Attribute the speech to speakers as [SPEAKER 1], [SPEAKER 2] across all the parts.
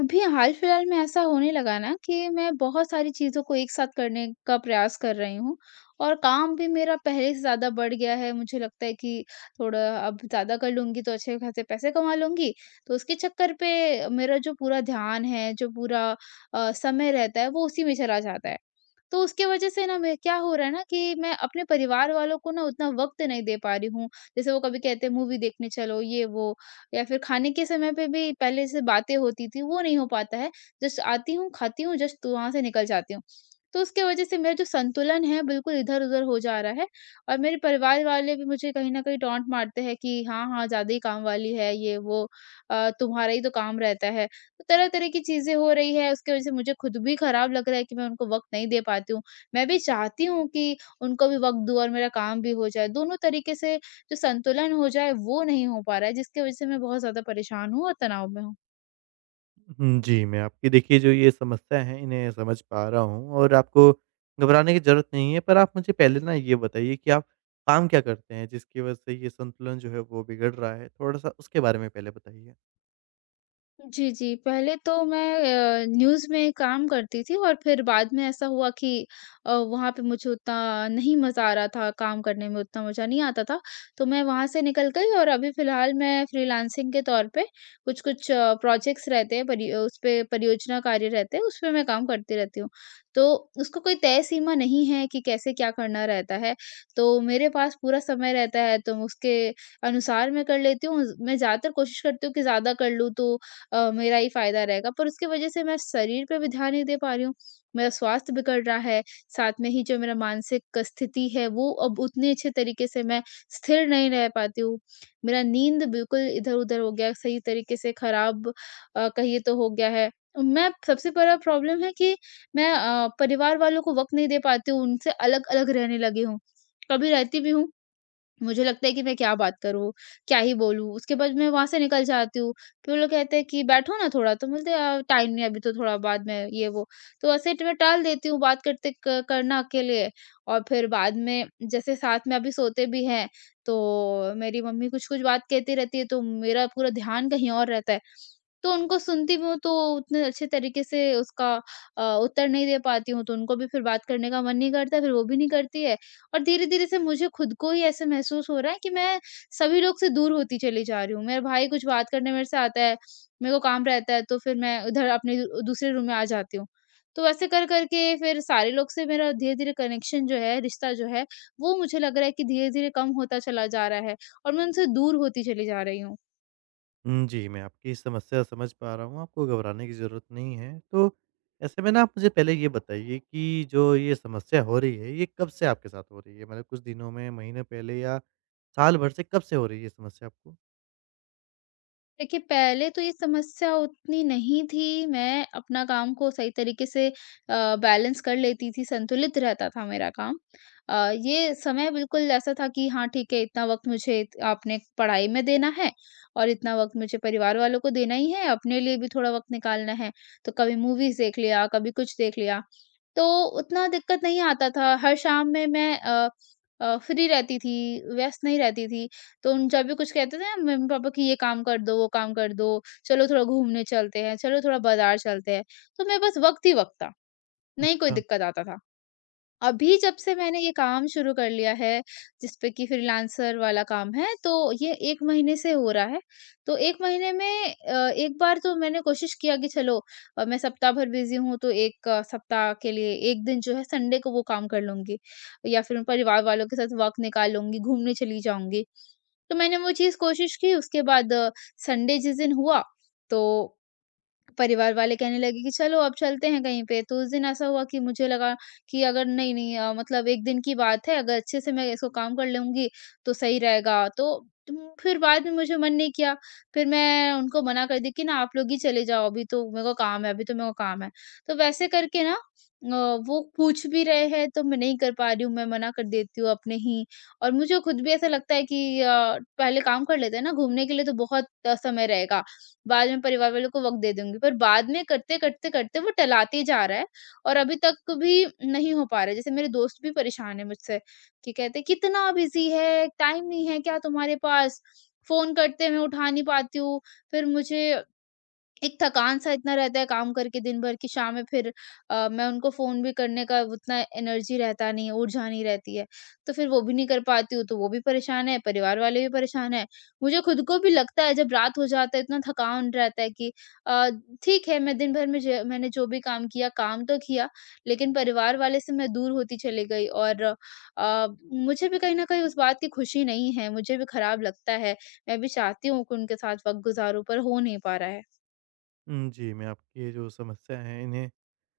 [SPEAKER 1] अभी हाल-फिलहाल में ऐसा होने लगा ना कि मैं बहुत सारी चीज़ों को एक साथ करने का प्रयास कर रही हूँ और काम भी मेरा पहले से ज़्यादा बढ़ गया है। मुझे लगता है कि थोड़ा अब ज़्यादा कर लूँगी तो अच्छे खासे पैसे कमा लूँगी। तो उसके चक्कर पे मेरा जो पूरा ध्यान है, जो पूरा समय रहता है वो उसी में चला जाता है। तो उसकी वज़ह से ना मैं क्या हो रहा है ना कि मैं अपने परिवार वालों को ना उतना वक़्त नहीं दे पा रही हूँ। जैसे वो कभी कहते हैं मूवी देखने चलो, ये वो या फिर खाने के समय पे भी पहले जैसे बातें होती थी वो नहीं हो पाता है। जस्ट आती हूँ, खाती हूँ, जस्ट वहाँ से निकल जाती हूँ। तो उसके वजह से मेरा जो संतुलन है बिल्कुल इधर-उधर हो जा रहा है और मेरे परिवार वाले भी मुझे कहीं न कहीं टॉन्ट मारते हैं कि हाँ, हाँ, ज़्यादा ही काम वाली है ये वो तुम्हारा ही तो काम रहता है। तो तरह-तरह की चीज़ें हो रही है उसकी वजह से मुझे खुद भी खराब लग रहा है कि मैं उनको वक़्त नहीं दे पाती हूँ। मैं भी चाहती हूँ कि उनको भी वक़्त दूँ और मेरा काम भी हो जाए। दोनों तरीके से जो संतुलन हो जाए वो नहीं हो पा रहा है जिसकी वजह से मैं बहुत ज़्यादा परेशान हूँ और तनाव में हूँ।
[SPEAKER 2] हुँ, जी, मैं आपकी देखिए जो ये समस्या है इन्हें समझ पा रहा हूँ और आपको घबराने की ज़रूरत नहीं है। पर आप मुझे पहले ना ये बताइए कि आप काम क्या करते हैं जिसकी वज़ह से ये संतुलन जो है वो बिगड़ रहा है? थोड़ा-सा उसके बारे में पहले बताइए।
[SPEAKER 1] जी, जी। पहले तो मैं न्यूज़ में काम करती थी और फिर बाद में ऐसा हुआ कि वहाँ पे मुझे उतना नहीं मज़ा आ रहा था, काम करने में उतना मज़ा नहीं आता था, तो मैं वहाँ से निकल गई और अभी फ़िलहाल मैं फ्रीलांसिंग के तौर पे कुछ-कुछ प्रोजेक्ट्स रहते हैं, परि उस पे परियोजना कार्य रहते हैं, उसपे मैं काम करती रहती हूँ। तो उसको कोई तय सीमा नहीं है कि कैसे क्या करना रहता है, तो मेरे पास पूरा समय रहता है, तो उसके अनुसार मैं कर लेती हूँ। मैं ज़्यादातर कोशिश करती हूँ कि ज़्यादा कर लूँ, तो मेरा ही फ़ायदा रहेगा पर उसकी वजह से मैं शरीर पे भी ध्यान नहीं दे पा रही हूँ। मेरा स्वास्थ्य बिगड़ रहा है, साथ में ही जो मेरा मानसिक स्थिति है वो अब उतने अच्छे तरीके से मैं स्थिर नहीं रह पाती हूँ। मेरा नींद बिल्कुल इधर-उधर हो गया है, सही तरीके से खराब कहिए तो हो गया है। मैं सबसे बड़ा प्रॉब्लम है कि मैं परिवार वालों को वक़्त नहीं दे पाती हूँ, उनसे अलग-अलग रहने लगी हूँ। कभी रहती भी हूँ मुझे लगता है कि मैं क्या बात करूँ, क्या ही बोलूँ, उसके बाद मैं वहाँ से निकल जाती हूँ। फिर वो लोग कहते हैं कि बैठो ना थोड़ा, तो बोलते हैं टाइम नहीं है अभी तो थोड़ा बाद में ये वो। तो ऐसे मैं टाल देती हूँ बात करते क करना के लिए और फिर बाद में जैसे साथ में अभी सोते भी हैं, तो मेरी मम्मी कुछ-कुछ बात कहती रहती है तो मेरा पूरा ध्यान कहीं और रहता है। तो उनको सुनती भी हूँ तो उतने अच्छे तरीके से उसका उत्तर नहीं दे पाती हूँ, तो उनको भी फिर बात करने का मन नहीं करता, फिर वो भी नहीं करती है। और धीरे-धीरे से मुझे खुद को ही ऐसे महसूस हो रहा है कि मैं सभी लोग से दूर होती चली जा रही हूँ। मेरा भाई कुछ बात करने मेरे से आता है, मेरे को काम रहता है तो फिर मैं उधर अपने दूसरे रूम में आ जाती हूँ। तो ऐसे कर-कर के फिर सारे लोग से मेरा धीरे-धीरे कनेक्शन जो है, रिश्ता जो है, वो मुझे लग रहा है कि धीरे-धीरे कम होता चला जा रहा है और मैं उनसे दूर होती चली जा रही हूँ।
[SPEAKER 2] हुँ, जी, मैं आपकी समस्या समझ पा रहा हूँ, आपको घबराने की ज़रूरत नहीं है। तो ऐसे में ना आप मुझे पहले ये बताइए कि जो ये समस्या हो रही है, ये कब से आपके साथ हो रही है? मतलब कुछ दिनों में, महीने पहले या साल भर से कब से हो रही है ये समस्या आपको?
[SPEAKER 1] देखिए, पहले तो ये समस्या उतनी नहीं थी, मैं अपना काम को सही तरीके से बैलेंस कर लेती थी, संतुलित रहता था मेरा काम। ये समय बिल्कुल ऐसा था कि हाँ, ठीक है इतना वक़्त मुझे अपने पढ़ाई में देना है और इतना वक़्त मुझे परिवार वालों को देना ही है, अपने लिए भी थोड़ा वक़्त निकालना है। तो कभी मूवीज़ देख लिया, कभी कुछ देख लिया। तो उतना दिक्कत नहीं आता था। हर शाम में मैं फ्री रहती थी, व्यस्त नहीं रहती थी। तो उन जब भी कुछ कहते थे ना मम्मी-पापा कि ये काम कर दो, वो काम कर दो, चलो थोड़ा घूमने चलते हैं, चलो थोड़ा बाज़ार चलते हैं। तो मेरे पास वक़्त ही वक़्त था, नहीं कोई
[SPEAKER 2] अच्छा।
[SPEAKER 1] दिक्कत आता था। अभी जब से मैंने ये काम शुरू कर लिया है, जिस पे कि फ्रीलांसर वाला काम है, तो ये 1 महीने से हो रहा है। तो 1 महीने में एक बार तो मैंने कोशिश किया कि चलो मैं सप्ताह भर बिज़ी हूँ, तो 1 सप्ताह के लिए 1 दिन जो है संडे को वो काम कर लूँगी या फिर परिवार वालों के साथ वक़्त निकाल लूँगी, घूमने चली जाऊँगी। तो मैंने वो चीज़ कोशिश की, उसके बाद संडे जिस दिन हुआ, तो परिवार वाले कहने लगे कि चलो अब चलते हैं कहीं पे, तो उस दिन ऐसा हुआ कि मुझे लगा कि अगर नहीं, नहीं मतलब 1 दिन की बात है, अगर अच्छे से मैं इसको काम कर लूँगी तो सही रहेगा। तो उम, फिर बाद में मुझे मन नहीं किया, फिर मैं उनको मना कर दी कि ना आप लोग ही चले जाओ अभी तो मेरे को काम है, अभी तो मेरे को काम है। तो वैसे करके ना अ, वो पूछ भी रहे हैं तो मैं नहीं कर पा रही हूँ, मैं मना कर देती हूँ अपने ही और मुझे खुद भी ऐसा लगता है कि पहले काम कर लेते हैं ना, घूमने के लिए तो बहुत समय रहेगा। बाद में परिवार वालों को वक़्त दे दूँगी, पर बाद में करते-करते-करते वो टलाते जा रहा है और अभी तक भी नहीं हो पा रहा है। जैसे मेरे दोस्त भी परेशान है मुझसे कि कहते हैं, "कितना बिज़ी है, टाइम नहीं है क्या तुम्हारे पास? फ़ोन करते हैं, मैं उठा नहीं पाती हूँ, फिर मुझे एक थकान-सा इतना रहता है काम करके दिन भर कि शाम में फिर मैं उनको फ़ोन भी करने का उतना एनर्जी रहता नहीं है, ऊर्जा नहीं रहती है। तो फिर वो भी नहीं कर पाती हूँ, तो वो भी परेशान है, परिवार वाले भी परेशान हैं। मुझे खुद को भी लगता है जब रात हो जाता है इतना थकान रहता है कि अ, ठीक है मैं दिन भर में ज मैंने जो भी काम किया, काम तो किया लेकिन परिवार वाले से मैं दूर होती चली गई और अ, मुझे भी कहीं न कहीं उस बात की खुशी नहीं है, मुझे भी खराब लगता है। मैं भी चाहती हूँ कि उनके साथ वक़्त गुज़ारूँ पर हो नहीं पा रहा है।
[SPEAKER 2] हुँ, जी, मैं आपकी ये जो समस्या है इन्हें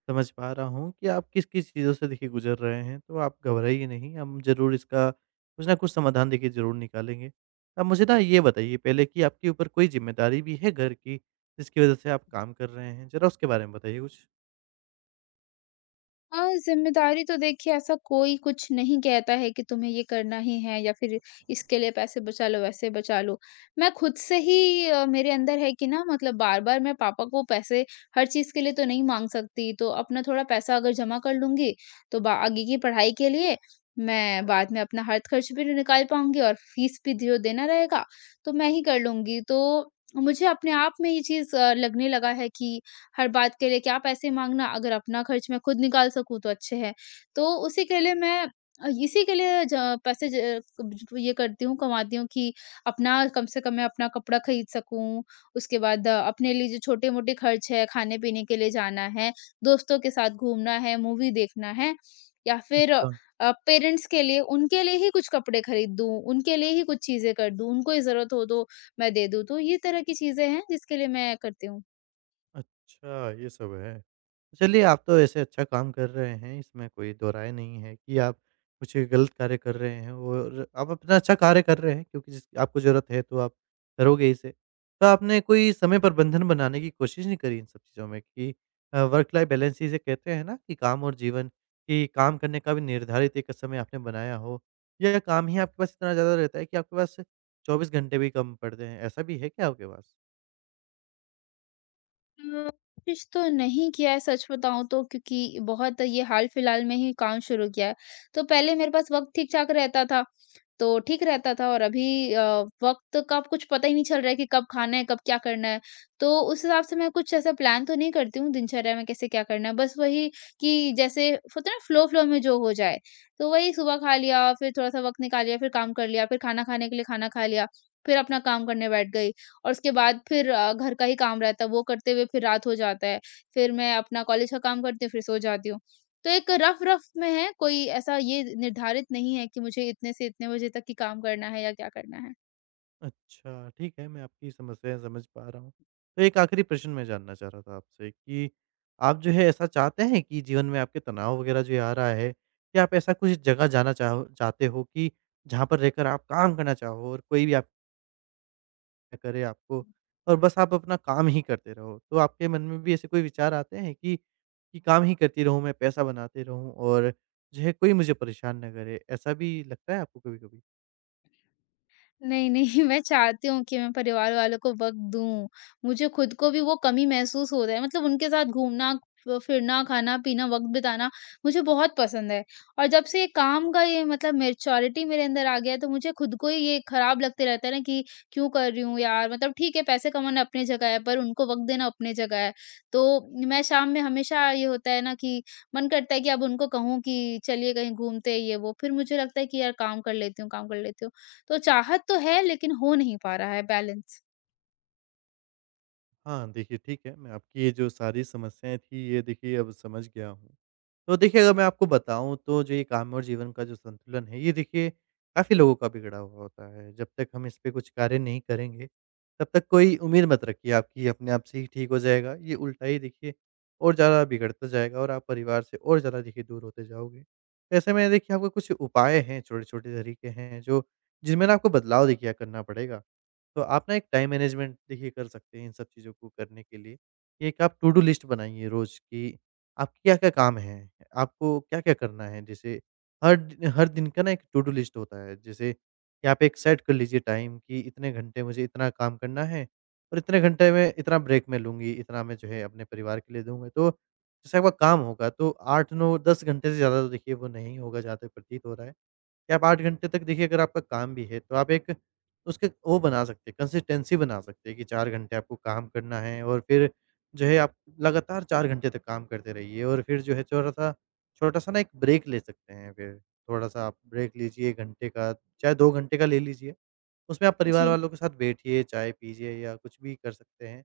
[SPEAKER 2] समझ पा रहा हूँ कि आप किस-किस चीज़ों से देखिए गुज़र रहे हैं, तो आप घबराइए नहीं, हम ज़रूर इसका कुछ ना कुछ समाधान देखिए ज़रूर निकालेंगे। आप मुझे ना ये बताइए पहले कि आपके ऊपर कोई ज़िम्मेदारी भी है घर की, जिसकी वज़ह से आप काम कर रहे हैं? ज़रा उसके बारे में बताइए कुछ।
[SPEAKER 1] हाँ, ज़िम्मेदारी तो देखिए ऐसा कोई कुछ नहीं कहता है कि तुम्हें ये करना ही है या फिर इसके लिए पैसे बचा लो, वैसे बचा लो। मैं खुद से ही मेरे अंदर है कि ना मतलब बार-बार मैं पापा को पैसे हर चीज़ के लिए तो नहीं माँग सकती, तो अपना थोड़ा पैसा अगर जमा कर लूँगी, तो बा आगे की पढ़ाई के लिए मैं बाद में अपना हर खर्च भी निकाल पाऊँगी और फीस भी जो देना रहेगा, तो मैं ही कर लूँगी। तो मुझे अपने आप में ये चीज़ लगने लगा है कि हर बात के लिए क्या पैसे माँगना, अगर अपना खर्च मैं खुद निकाल सकूँ तो अच्छे है। तो उसी के लिए मैं इसी के लिए ज पैसे ये करती हूँ, कमाती हूँ कि अपना कम से कम मैं अपना कपड़ा खरीद सकूँ, उसके बाद अपने लिए जो छोटे-मोटे खर्च है, खाने-पीने के लिए जाना है, दोस्तों के साथ घूमना है, मूवी देखना है या फिर
[SPEAKER 2] अच्छा।
[SPEAKER 1] पेरेंट्स के लिए उनके लिए ही कुछ कपड़े खरीद दूँ, उनके लिए ही कुछ चीज़ें कर दूँ, उनको ही ज़रूरत हो तो मैं दे दूँ। तो ये तरह की चीज़ें हैं जिसके लिए मैं करती हूँ।
[SPEAKER 2] अच्छा, ये सब है। चलिए, आप तो ऐसे अच्छा काम कर रहे हैं, इसमें कोई दो राय नहीं है कि आप कुछ गलत कार्य कर रहे हैं और आप अपना अच्छा कार्य कर रहे हैं क्योंकि जिस आपको ज़रूरत है, तो आप करोगे इसे। तो आपने कोई समय प्रबंधन बनाने की कोशिश नहीं करी इन सब चीज़ों में कि वर्क लाइफ बैलेंस जिसे कहते हैं ना कि काम और जीवन, कि काम करने का भी निर्धारित एक समय आपने बनाया हो या काम ही आपके पास इतना ज़्यादा रहता है कि आपके पास 24 घंटे भी कम पड़ते हैं, ऐसा भी है क्या आपके पास?
[SPEAKER 1] कोशिश तो नहीं किया है सच बताऊँ तो क्योंकि बहुत ये हाल-फिलहाल में ही काम शुरू किया है। तो पहले मेरे पास वक़्त ठीक-ठाक रहता था, तो ठीक रहता था और अभी वक़्त का कुछ पता ही नहीं चल रहा है कि कब खाना है, कब क्या करना है। तो उस हिसाब से मैं कुछ ऐसा प्लान तो नहीं करती हूँ दिनचर्या में कैसे क्या करना है, बस वही कि जैसे होता है ना फ्लो-फ्लो में जो हो जाए। तो वही सुबह खा लिया, फिर थोड़ा-सा वक़्त निकाल लिया, फिर काम कर लिया, फिर खाना खाने के लिए खाना खा लिया, फिर अपना काम करने बैठ गई। और उसके बाद फिर घर का ही काम रहता है, वो करते हुए फिर रात हो जाता है। फिर मैं अपना कॉलेज का काम करती हूँ, फिर सो जाती हूँ। तो एक रफ-रफ में है, कोई ऐसा ये निर्धारित नहीं है कि मुझे इतने से इतने बजे तक ही काम करना है या क्या करना है।
[SPEAKER 2] अच्छा, ठीक है, मैं आपकी समस्याएँ समझ पा रहा हूँ। तो एक आखिरी प्रश्न मैं जानना चाह रहा था आपसे कि आप जो है ऐसा चाहते हैं कि जीवन में आपके तनाव वगैरह जो ये आ रहा है, क्या आप ऐसा कुछ जगह जाना चाहो चाहते हो कि जहाँ पर रहकर आप काम करना चाहो और कोई भी आप ना करे आपको और बस आप अपना काम ही करते रहो? तो आपके मन में भी ऐसे कोई विचार आते हैं कि काम ही करती रहूँ मैं, पैसा बनाते रहूँ और जो है कोई मुझे परेशान ना करे, ऐसा भी लगता है आपको कभी-कभी?
[SPEAKER 1] नहीं, नहीं मैं चाहती हूँ कि मैं परिवार वालों को वक़्त दूँ। मुझे खुद को भी वो कमी महसूस हो रहा है मतलब उनके साथ घूमना, फ फिरना, खाना-पीना, वक़्त बिताना मुझे बहुत पसंद है। और जब से ये काम का ये मतलब मैच्योरिटी मेरे अंदर आ गया है तो मुझे खुद को ही ये खराब लगते रहता है ना कि क्यों कर रही हूँ यार? मतलब ठीक है पैसे कमाना अपनी जगह है पर उनको वक़्त देना अपनी जगह है। तो मैं शाम में हमेशा ये होता है ना कि मन करता है कि अब उनको कहूँ कि चलिए कहीं घूमते हैं ये वो, फिर मुझे लगता है कि यार काम कर लेती हूँ, काम कर लेती हूँ। तो चाहत तो है लेकिन हो नहीं पा रहा है बैलेंस।
[SPEAKER 2] हाँ, देखिए ठीक है, मैं आपकी ये जो सारी समस्याएँ थी ये देखिए अब समझ गया हूँ। तो देखिए अगर मैं आपको बताऊँ तो जो ये काम और जीवन का जो संतुलन है ये देखिए काफ़ी लोगों का बिगड़ा हुआ होता है। जब तक हम इस पे कुछ कार्य नहीं करेंगे, तब तक कोई उम्मीद मत रखिए आपकी ये अपने आप से ही ठीक हो जाएगा। ये उल्टा ही देखिए और ज़्यादा बिगड़ता जाएगा और आप परिवार से और ज़्यादा देखिए दूर होते जाओगे। ऐसे में देखिए आपको कुछ उपाय हैं, छोटे-छोटे तरीके हैं जो जिनमें ना आपको बदलाव देखिए करना पड़ेगा। तो आप ना एक टाइम मैनेजमेंट देखिए कर सकते हैं इन सब चीज़ों को करने के लिए। ये एक आप टू-डू लिस्ट बनाइए रोज़ की, आपके क्या-क्या काम हैं, आपको क्या-क्या करना है। जैसे हर दिन का ना एक टू-डू लिस्ट होता है, जैसे कि आप एक सेट कर लीजिए टाइम कि इतने घंटे मुझे इतना काम करना है और इतने घंटे में इतना ब्रेक मैं लूँगी, इतना मैं जो है अपने परिवार के लिए दूँगा। तो जैसे आपका काम होगा तो 8, 9, 10 घंटे से ज़्यादा तो देखिए वो नहीं होगा जहाँ तक प्रतीत हो रहा है। कि आप 8 घंटे तक देखिए अगर आपका काम भी है, तो आप एक उसके वो बना सकते हैं, कंसिस्टेंसी बना सकते हैं कि 4 घंटे आपको काम करना है और फिर जो है आप लगातार 4 घंटे तक काम करते रहिए और फिर जो है थोड़ा-सा छोटा-सा ना एक ब्रेक ले सकते हैं फिर। थोड़ा-सा आप ब्रेक लीजिए 1 घंटे का, चाहे 2 घंटे का ले लीजिए। उसमें आप परिवार
[SPEAKER 1] जी।
[SPEAKER 2] वालों के साथ बैठिए, चाय पीजिए या कुछ भी कर सकते हैं।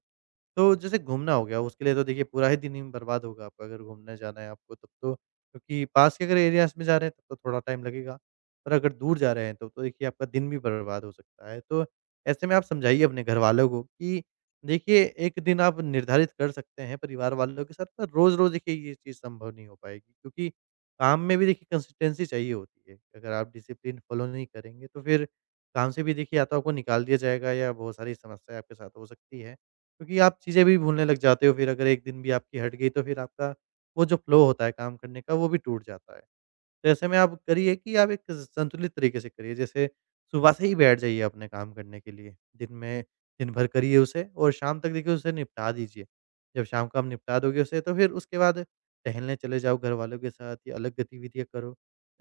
[SPEAKER 2] तो जैसे घूमना हो गया, उसके लिए तो देखिए पूरा ही दिन ही बर्बाद होगा आपका अगर घूमने जाना है आपको तब तो। क्योंकि पास के अगर एरियाज़ में जा रहे हैं तब तो थोड़ा टाइम लगेगा, पर अगर दूर जा रहे हैं तब तो देखिए आपका दिन भी बर्बाद हो सकता है। तो ऐसे में आप समझाइए अपने घरवालों को कि देखिए, एक दिन आप निर्धारित कर सकते हैं परिवार वालों के साथ पर रोज़-रोज़ देखिए ये चीज़ संभव नहीं हो पाएगी क्योंकि काम में भी देखिए कंसिस्टेंसी चाहिए होती है। अगर आप डिसिप्लिन फ़ॉलो नहीं करेंगे तो फिर काम से भी देखिए या तो आपको निकाल दिया जाएगा या बहुत सारी समस्याएँ आपके साथ हो सकती है। क्योंकि आप चीज़ें भी भूलने लग जाते हो फिर अगर एक दिन भी आपकी हट गई तो फिर आपका वो जो फ़्लो होता है काम करने का वो भी टूट जाता है। तो ऐसे में आप करिए कि आप एक संतुलित तरीके से करिए, जैसे सुबह से ही बैठ जाइए अपने काम करने के लिए। दिन में दिन भर करिए उसे और शाम तक देखिए उसे निपटा दीजिए। जब शाम को आप निपटा दोगे उसे तो फिर उसके बाद टहलने चले जाओ घर वालों के साथ या अलग गतिविधियाँ करो।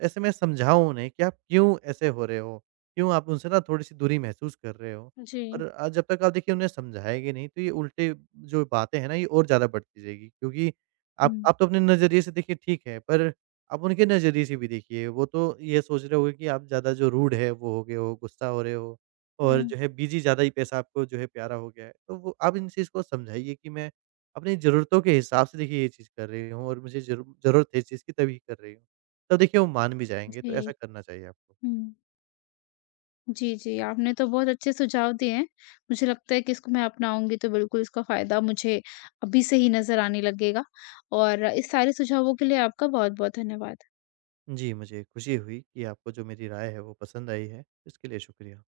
[SPEAKER 2] ऐसे में समझाओ उन्हें कि आप क्यों ऐसे हो रहे हो? क्यों आप उनसे ना थोड़ी-सी दूरी महसूस कर रहे हो?
[SPEAKER 1] जी।
[SPEAKER 2] और जब तक आप देखिए उन्हें समझाएँगे नहीं तो ये उल्टे जो बातें हैं ना ये और ज़्यादा बढ़ती जाएगी क्योंकि आप
[SPEAKER 1] हुँ।
[SPEAKER 2] आप तो अपने नज़रिए से देखिए ठीक है पर आप उनके नज़रिए से भी देखिए, वो तो ये सोच रहे होंगे कि आप ज़्यादा जो रूड है वो हो गए हो, गुस्सा हो रहे हो और
[SPEAKER 1] हुँ।
[SPEAKER 2] जो है बीजी ज़्यादा ही पैसा आपको जो है प्यारा हो गया है। तो वो आप इन चीज़ को समझाइए कि मैं अपनी ज़रूरतों के हिसाब से देखिए ये चीज़ कर रही हूँ और मुझे ज़रूरत है इस चीज़ की तभी कर रही हूँ। तब देखिए वो मान भी जाएँगे, तो
[SPEAKER 1] जी।
[SPEAKER 2] ऐसा करना चाहिए आपको।
[SPEAKER 1] हुँ। जी, जी, आपने तो बहुत अच्छे सुझाव दिए हैं। मुझे लगता है कि इसको मैं अपनाऊँगी तो बिल्कुल इसका फ़ायदा मुझे अभी से ही नज़र आने लगेगा और इस सारे सुझावों के लिए आपका बहुत-बहुत धन्यवाद।
[SPEAKER 2] जी, मुझे खुशी हुई कि आपको जो मेरी राय है वो पसंद आई है, इसके लिए शुक्रिया।